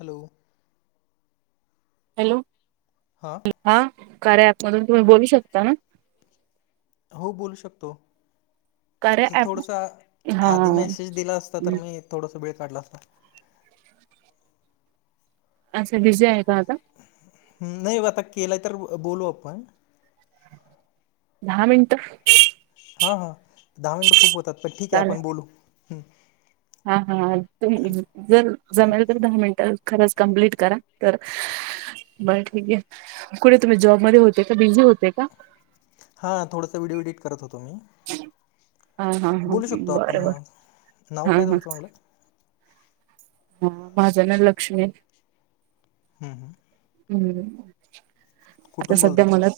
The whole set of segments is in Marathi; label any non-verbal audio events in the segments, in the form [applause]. हॅलो.. हॅलो.. हा.. हा.. कार्या ऍप मधून तुम्ही बोलू शकता ना? हो बोलू शकतो. कार्या ॲप थोडसा हा आधी मेसेज दिला असता तर? मी थोडस वेळ काढला असता? अच्छा बिझी आहे का आता? हम्म नाही आता केला तर बोलू आपण. दहा मिनिट. हा दहा मिनटं खूप होतात. पण ठीक आहे चालेल आपण बोलू हम्म. हा -हा अ [unintelligible] जर जमेल तर दहा मिनटं खरंच कम्प्लीट करा तर बरं ठीक आहे कुठे तुम्ही जॉबमध्ये होतेय का? बिझी होते का? हा थोडंसा व्हिडिओ एडिट करत होतो. मी हा हा हा बोलू शकतो आपण बरं बर हा नाव हा काय? तुमचं म्हटलं? हम्म.. माझ ना लक्ष्मी. ह्म्म. - ह्म्म. हम्म.. आता कुठून बोलता सध्या मला तुम्ही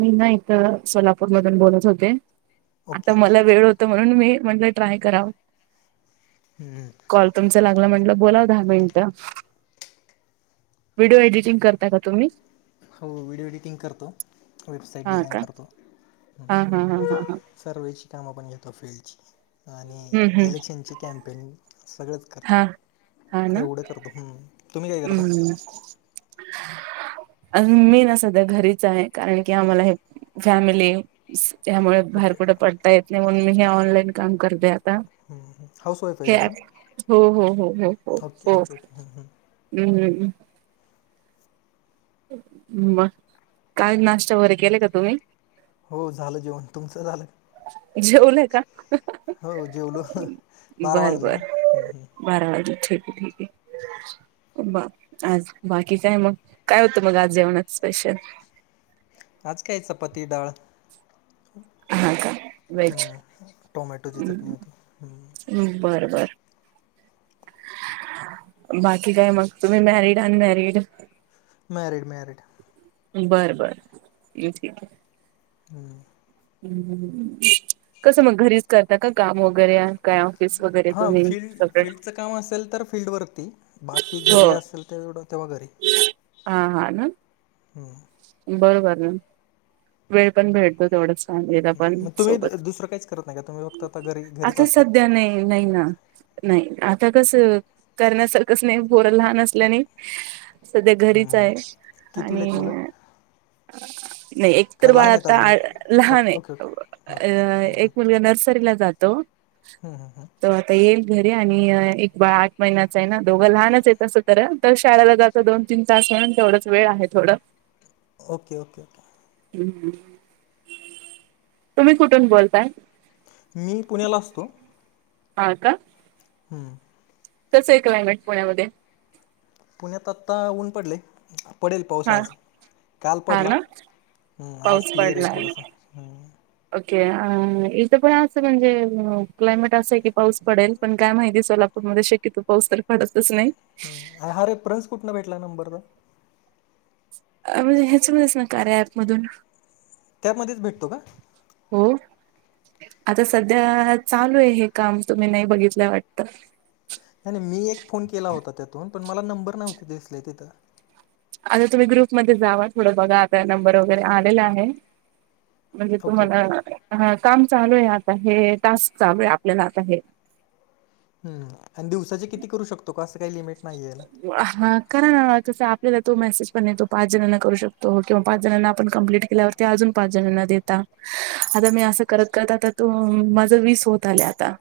मी ना इकड सोलापूर मधून बोलत होते. ओके आता मला वेळ होत होता म्हणून मी म्हटल ट्राय कराव? [inaudible] कॉल तुमच लागला म्हटलं बोलाव दहा मिनिट व्हिडिओ एडिटंग करता का तुम्ही? हो व्हिडिओ एडिटिंग करतो. वेबसाईट हा डिझाईन का करतो. हा हा हा हा हा सर्वेची काम आपण घेतो फिल्डची आणि हम्म हम्म इलेक्शनची कॅम्पिंग सगळंच हा. हा करतो ना एवढं करतो. हम्म. हम्म. मी ना सध्या घरीच आहे. कारण की आम्हाला हे फॅमिली त्यामुळे बाहेर ओके. कुठे पडता येत नाही. म्हणून मी हे ऑनलाईन काम करते. आता हाऊस वाईफ आहे हे का तुम्ही? हो - हो - हो -हो - हो- हो. हम्म - हम्म. हम्म. मग काही नाश्ता वगैरे केले का तुम्ही? हो झालं जेवण तुमचं झालं? जेवलंय का? हो जेवलो बारा बर वाजले ना बर हम्म - हम्म. बारा वाजले ठीक आहे- ठीक आहे. बाप आज बाकी काय मग काय होतं मग आज जेवणात स्पेशल? आज काय चपाती डाळ. हा का व्हेज हम्म. टोमॅटोची चटणी होती. हम्म. बरं - बर. बाकी काय मग तुम्ही मॅरिड अनमॅरिड? Married - married. बर - बर ये ठीक आहे. हम्म. हम्म कसं मग घरीच करता का? काम वगैरे काय ऑफिस वगैरे हां, तुम्ही फील्ड [unintelligible] फील्डचं काम असेल तर फील्डवरती बाकी घरी हो असेल तेवढं तेव्हा घरी हा हा ना बरोबर ना. वेळ पण भेटतो तेवढच. चांांगले पण हं. मग तुम्ही दु सोबत दुसरं काहीच करत नाही का? तुम्ही फक्त आता घरी घरीच आता असता? सध्या नाही नाही ना. नाही आता कस करण्यासारखंच नाही पोर लहान असल्याने सध्या हं, घरीच हं. आहे. कितवीला आणि आहेत मुलं? नाही एक का मित्र बाळ लहान आहेत आता अजून? लहान ओके, आहे ओके, ओके. Okay, okay. अ एक मुलगा नर्सरीला जातो. हम हम हम तो आता येईल घरी आणि एक बा आठ महिन्याचा आहे. ना दोघं लहानच आहेत असं तर तर शाळेला जातं दोन तीन तास म्हणून तेवढंच वेळ आहे थोडं ओके ओके ओके ह तुम्ही कुठून बोलताय? मी पुण्याला असतो. हा का? हम्म कसा आहे क्लाइमेट पुण्यामध्ये. पुण्यात आत्ता ऊन पडले. पडेल पाऊस हा आज काल हा पडला ना आज पाऊस क्लिअर आहे पडलाय. थोडंसं. ओके अ इथं पण असं म्हणजे क्लायमेट असं आहे. की पाऊस पडेल पण काय माहिती सोला मध्ये शक्यतो पाऊस तर पडतच नाही. ह् हा रेप्रन्स कुठनं? भेटला नंबर तर म्हणजे ह्याच मणच ना कार्या ऍपमधून त्यामध्येच भेटतो का! हो आता सध्या चालू आहे हे काम तुम्ही नाही बघितलंय वाटत नाही नाही मी एक फोन केला होता त्यातून पण मला नंबर नव्हती दिसले तिथं आता तुम्ही ग्रुप मध्ये जावा थोडं बघा आता नंबर वगैरे आलेला आहे. म्हणजे ओके तुम्हाला ओके ह काम चालू आहे आत आहे टास्क चालू आहे आपल्याला आत आहे. हम् आणि दिवसाचे किती करू शकतो का असं काही लिमिट नाहीे ना. हा कारण ना तस आपल्याला तो मेसेज पण येतो पाच जणांना करू शकतो किंवा पाच जणांना आपण कंप्लीिट केल्यावर. ते अजून पाच जणांना देतात. आता मी असं करत करत आता तू माझ वीस होत आलं आता.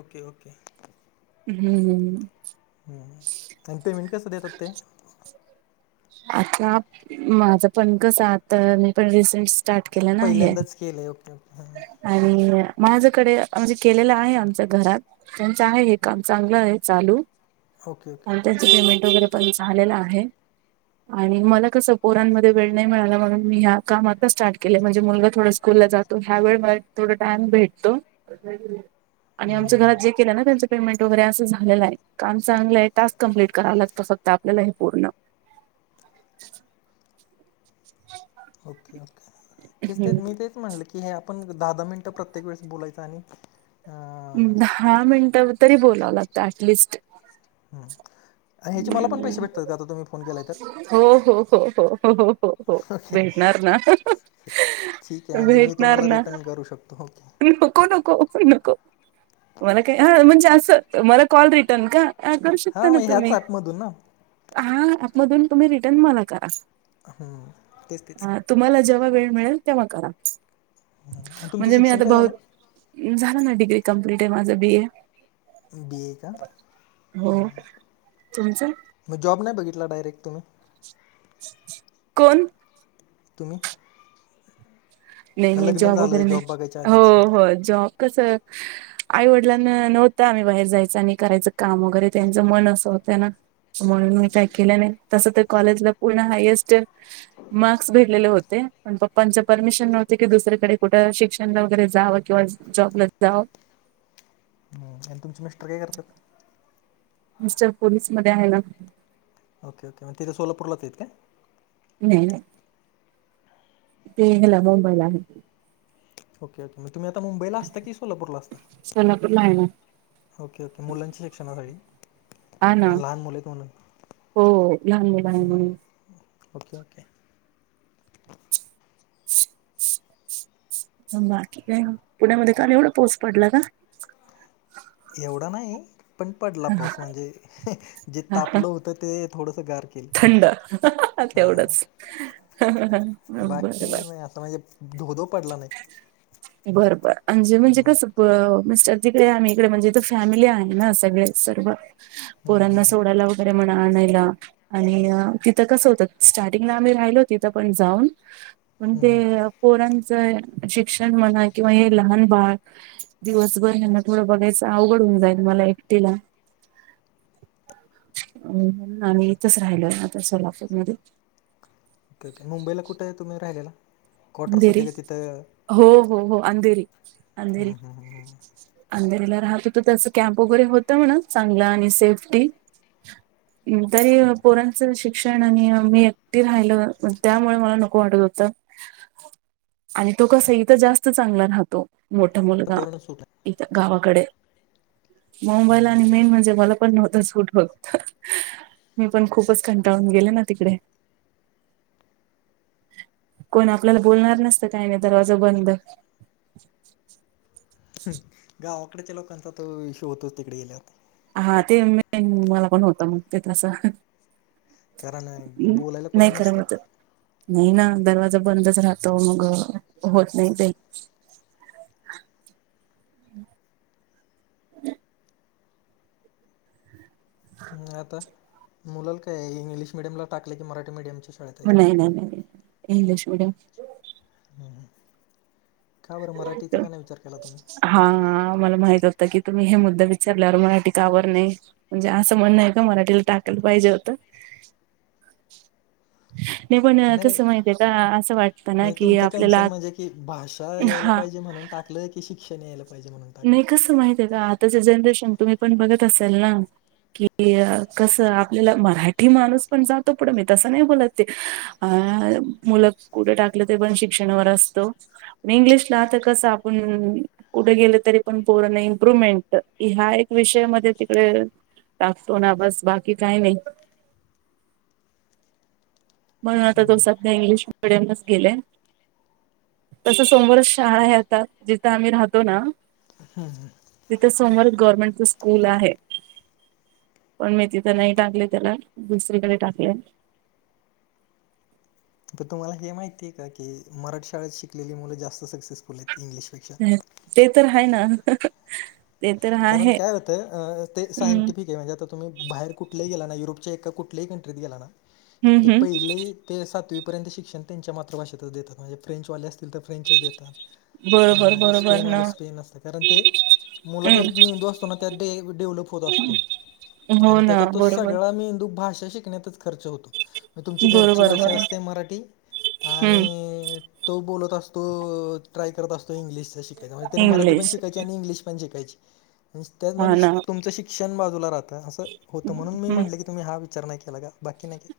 ओके ओके हम्म आणि पेमेंट कसं देतात ते आता माझं पण कस आता म पण रिसेंट स्टार्ट केलं ना हे. पहिल्यांदाच केलं आहे ओके ओके हां आणि माझ्याकडे म्हणजे केलेलं आहे आमच्या घरात त्यांचं आहे हे काम चांगलं आहे चालू ओके आणि ओके त्यांच पेमेंट वगैरे पण झालेलं आहे. आणि मला कसं पोरांमध्ये वेळ नाही मिळाला मणून मी ह्या काम आता स्टार्ट केले म्हणजे मुलगा थोड स्कूल ला जातो ह्या वळ मला थोडा टाइम भेटतो. आणि हं आमचं हं हं घरात जे केलं ना त्यांचं पेमेंट वगैरे असं झालेलं आहे काम चांगलं आहे टास्क कम्प्लीट कराव लागतं फक्त आपल्याला हे पूर्ण ओके ओके ठीक तेच मी तेच म्हणलं की हे आपण दहा दहा मिनटं प्रत्येक वेळेस बोलायचं आहे दहा मिनिटं तरी बोलावं लागतं ऍटलिस्ट आणि ह्याचे मला पण पैसे भेटतात का, आता तुम्ही फोन केलाय तर हो हो हो हो हो हो हो हो ओके भेटणार ना ठीक आहे म्हणजे मी भेटणार तुम्हाला ना, रिटर्न करू शकतो ओके नको नको पण नको मला काय हा म्हणजे असं, मला कॉल रिटर्न का, हां करू शकता हां ना मग ह्याच तुम्ही ॲपमधून ना हां, मधून तुम्ही रिटर्न मला करा हो तेच तेच. हा, तुम्हाला जेव्हा वेळ मिळेल, तेव्हा करा, आणि तुमचं म्हणजे मी शिक्षण आता काय बहु झालं आहे झालं ना डिग्री कम्प्लीट आहे माझं बी ए बी ए का, हो तुमचं मग जॉब नाही बघितला डायरेक्ट तुम्ही कोण? तुम्ही नाही, का नाही लग्न जॉब झालं वगैरे नाही, बघायच्या आधीच हो- हो जॉब कसं आईवडिलांना नव्हतं आम्ही बाहेर जायच, आणि करायचं काम वगैरे, त्यांचं मन असं होतं ना. म्हणून मी काय केल नाही. तसं तर कॉलेजला पूर्ण हायस्ट मार्कस भेटलेले होते, प पप्पाचं परमिश नव्हती की दुसरीकडे कुठे शिक्षनाला वगैरे जावं., कींवा जॉब ला जावं. हम्म, आणि तुमचे मिस्टर काय करतात? मिस्टर पोलीसमध्ये आहे ना. ओके -ओके म तिथे सोलापरला आहेत काय? हम्म् ते गेला मुंबईला आणि ओके ओके, तुम्ही आता मुंबईला असता की सोलापूरला असता.? सोलापूरला आहे ना ओके ओके मुलांच्या शिक्षणासाठी हा ना, लहान मुलं आहेत म्हणून हो लहान मुलांमुळे ओके, ओके. अ [unintelligible] बाकी काय, पुण्यामध्ये काल एवढा पाऊस पडला ना. एवढा नाही. पण पडला पाऊस म्हणजे, जे का तापलं होतं ते थोडंसं गार. केलं थंड तेवढंच हां बर ह्ह्ह्ह. कि आता म्हणजे, धों धो. बर -बर आणि जे म्हणजे कसं मिस्टर तिकडे, आम्ही इकडे, म्हणजे फॅमिली आहे ना सगळेच सर्व. हम्म, हम्म, पोरांना हम्म, सोडायला वगैरे म्हणा आणायला. आणि तिथं कसं होतं, स्टार्टिंगला आम्ही राहिलो तिथं पण जाऊन, पण हम्म, ते हम्म. पोरांचं शिक्षण म्हणा, किंवा हे लहान बाळ, दिवसभर हेना थोडं बघायचं अवघड होऊन जाईल मला एकटीला. अ आम्ही इथंच राहिलोय आता सोलापूरमध्ये. मुंबईला कुठं यतुम्ही राहिलेला? क्वार्टर्स अंधेरी होते का तिथं हो, हो, हो अंधेरी हम्म, -अंधेरी. हम्म, हम्म, हम्म. अंधेरीला राहतो तर त्याच कॅम्प वगैरे होत म्हणा, चांगलं आणि सेफ्टी हम्म तरी पोरांचं शिक्षण आणि मी एकटी राहिल पण त्यामुळे मला नको वाटत होतं आणि तो कसा इथं जास्त चांगला राहतो मोठा मुलगा वातावरण सुट इथ गावाकडे मुंबईला आणि मेन म्हणजे मला पण नव्हत सूट होत मी पण खूपच कंटाळून गेले ना तिकडे कोण आपल्याला बोलणार नसत काय नाही दरवाजा बंद हू गावाकडच्या लोकांचा तो इशु होतोच तिकड गेलयावर हा ते मेन मला पण होतं मग ते तसं कारण बोलायला कोणी नाही नसतं करमत नाही ना दरवाजा बंदच राहतो मग होत नाही ते नाही आता मुलाल काय इंग्लिश मिडियमला टाकलय काय मराठी मिडियमच्या शाळेत आहेत नाही नाही नाही नाही इंग्लिश मीडियम हू हू का बरं मराठीचा का नाही विचार केला तुम्ही हा हा मला माहित होतं की तुम्ही हे मुद्दा विचारल्यावर मराठी का बर नाही म्हणजे असं म्हणणं आहे का मराठीला टाकायला पाहिजे होतं नाही पण कसं माहितये का असं वाटतं ना की आपल्याला ती भाषा यायला हा पाहिजे म्हणून टाकलं की शिक्षण यायला पाहिजे म्हणून टाकलं? नाही कसं माहितय आहे का आताच जनरेशन तुम्ही पण बघत असाल ना कि कसं आपल्याला मराठी माणूस पण जातो पुढं मी तसं नाही बोलत आहे अ मुलं कुठे टाकलं ते पण शिक्षणावर असत इंग्लिशला आता कसं आपण कुठे गेलं तरी पण पोरांना इम्प्रुव्हमेंट की हा एक विषय मध्ये तिकड टाकतो ना बस बाकी काय नाही म्हणून आता तो सध्या इंग्लिश मिडियमच गेलाय तस समोरच शाळा आहे आता जिथं आम्ही राहतो ना हा हा तिथ समोर गव्हर्नमेंटच स्कूल आहे पण मी तिथं नाही टाकले त्याला दुसरीकडे टाकले तर तुम्हाला हे माहितीय का की मराठी शाळेत शिकलेली मुलं जास्त सक्सेसफुल आहेत इंग्लिश हू ते तर आहे ना ते तर कारण आहे. काय होतं ते हम्म सायंटिफिक आहे म्हणजे आता तुम्ही बाहेर कुठलही गेला ना युरोपच्या एका कुठल्याही कंट्रीत गेला ना तर हम्म हम्म पहिले ते सातवीपर्यंत शिक्षण त्यांच्या मातृभषेतच देतात म्हणजे फ्रेंच वाले असत फ्रेंचच देतात बरोबर बरोबर ना स्पेनवाले स्पेन असत कारण ते मुलं चा हम्म मेंदू असतो ना त्यात डेव्हलप होत असतो हो आणि ना त्याचा तो बरोबर. सगळा मेंदू भाषा शिकण्यातच खर्च होतो तुमची बरोबर घरची भाषा बरोबर असते मराठी हम्म आणि तो बोलत असतो ट्राय करत असतो इंग्लिशच शिकायच म्हणजे त्यान मराठी पण इंग्लिश शिकायची आणि इंग्लिश पण शिकायची हा मग ना तुमचं शिक्षण बाजूला राहतं असं होतं म्हणून मी हम्म. म्हटलं की तुम्ही हा विचार नाही केला का बाकी नाही काय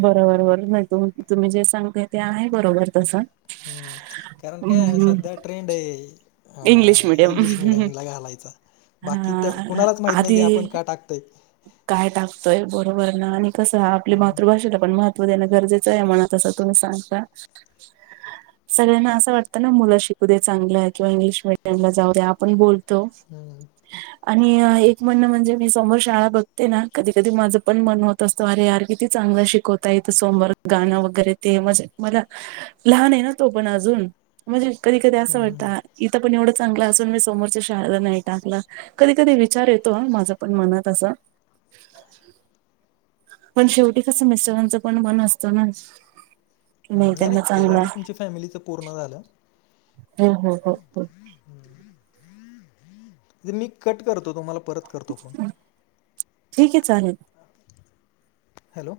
बरोबर बरोबर नाही तु तुम्ही जे सांगताय ते आहे बरोबर तसं हू कारण काय हम्म. सध्या ट्रेंड आहे इंग्लिश अ मिडियम इंग्लिश मिडियमला घालायचा बाकी त्या हा कुणालाच माहित नाही की आधी आपण का टाक तय काय टाकतोय बरोबर ना आणि कसं आपल्या मातृभाषेला पण महत्त्व देणं गरजेचं आहे म्हणा तसं तुम्ही सांगता सगळ्यांना असं वाटतं ना मुलं शिकू दे चांगल किंवा इंग्लिश मिडियमला जाऊ दे आपण बोल हम्म. आणि एक म्हणणं म्हणजे मी समोर शाळा बघते ना. कधी कधी माझं पण मन होत असतं, अरे यार किती चांगलं शिकवता येतं समोर. गाणं वगैरे ते म्हणजे मला, लहाने ना तो पण अजून. म्हणजे कधी कधी हम्म, असं हम्म. वाटतं, इथं पण एवढं चांगलं असून, मी समोरच्या शाळेला नाही टाकला. कधी कधी विचार येतो हं, माझ्या पण मनात असा. पण शेवटी कसं मिस्टरांचं पण मन असतं ना. की नाही नाही, त्यांना ते चांगला झालं तुमच्या फॅमिलीचं पूर्ण झालं. हो हो हो हो. मी कट करतो, तुम्हाला परत करतो फोन. ठीके चालेल. हॅलो.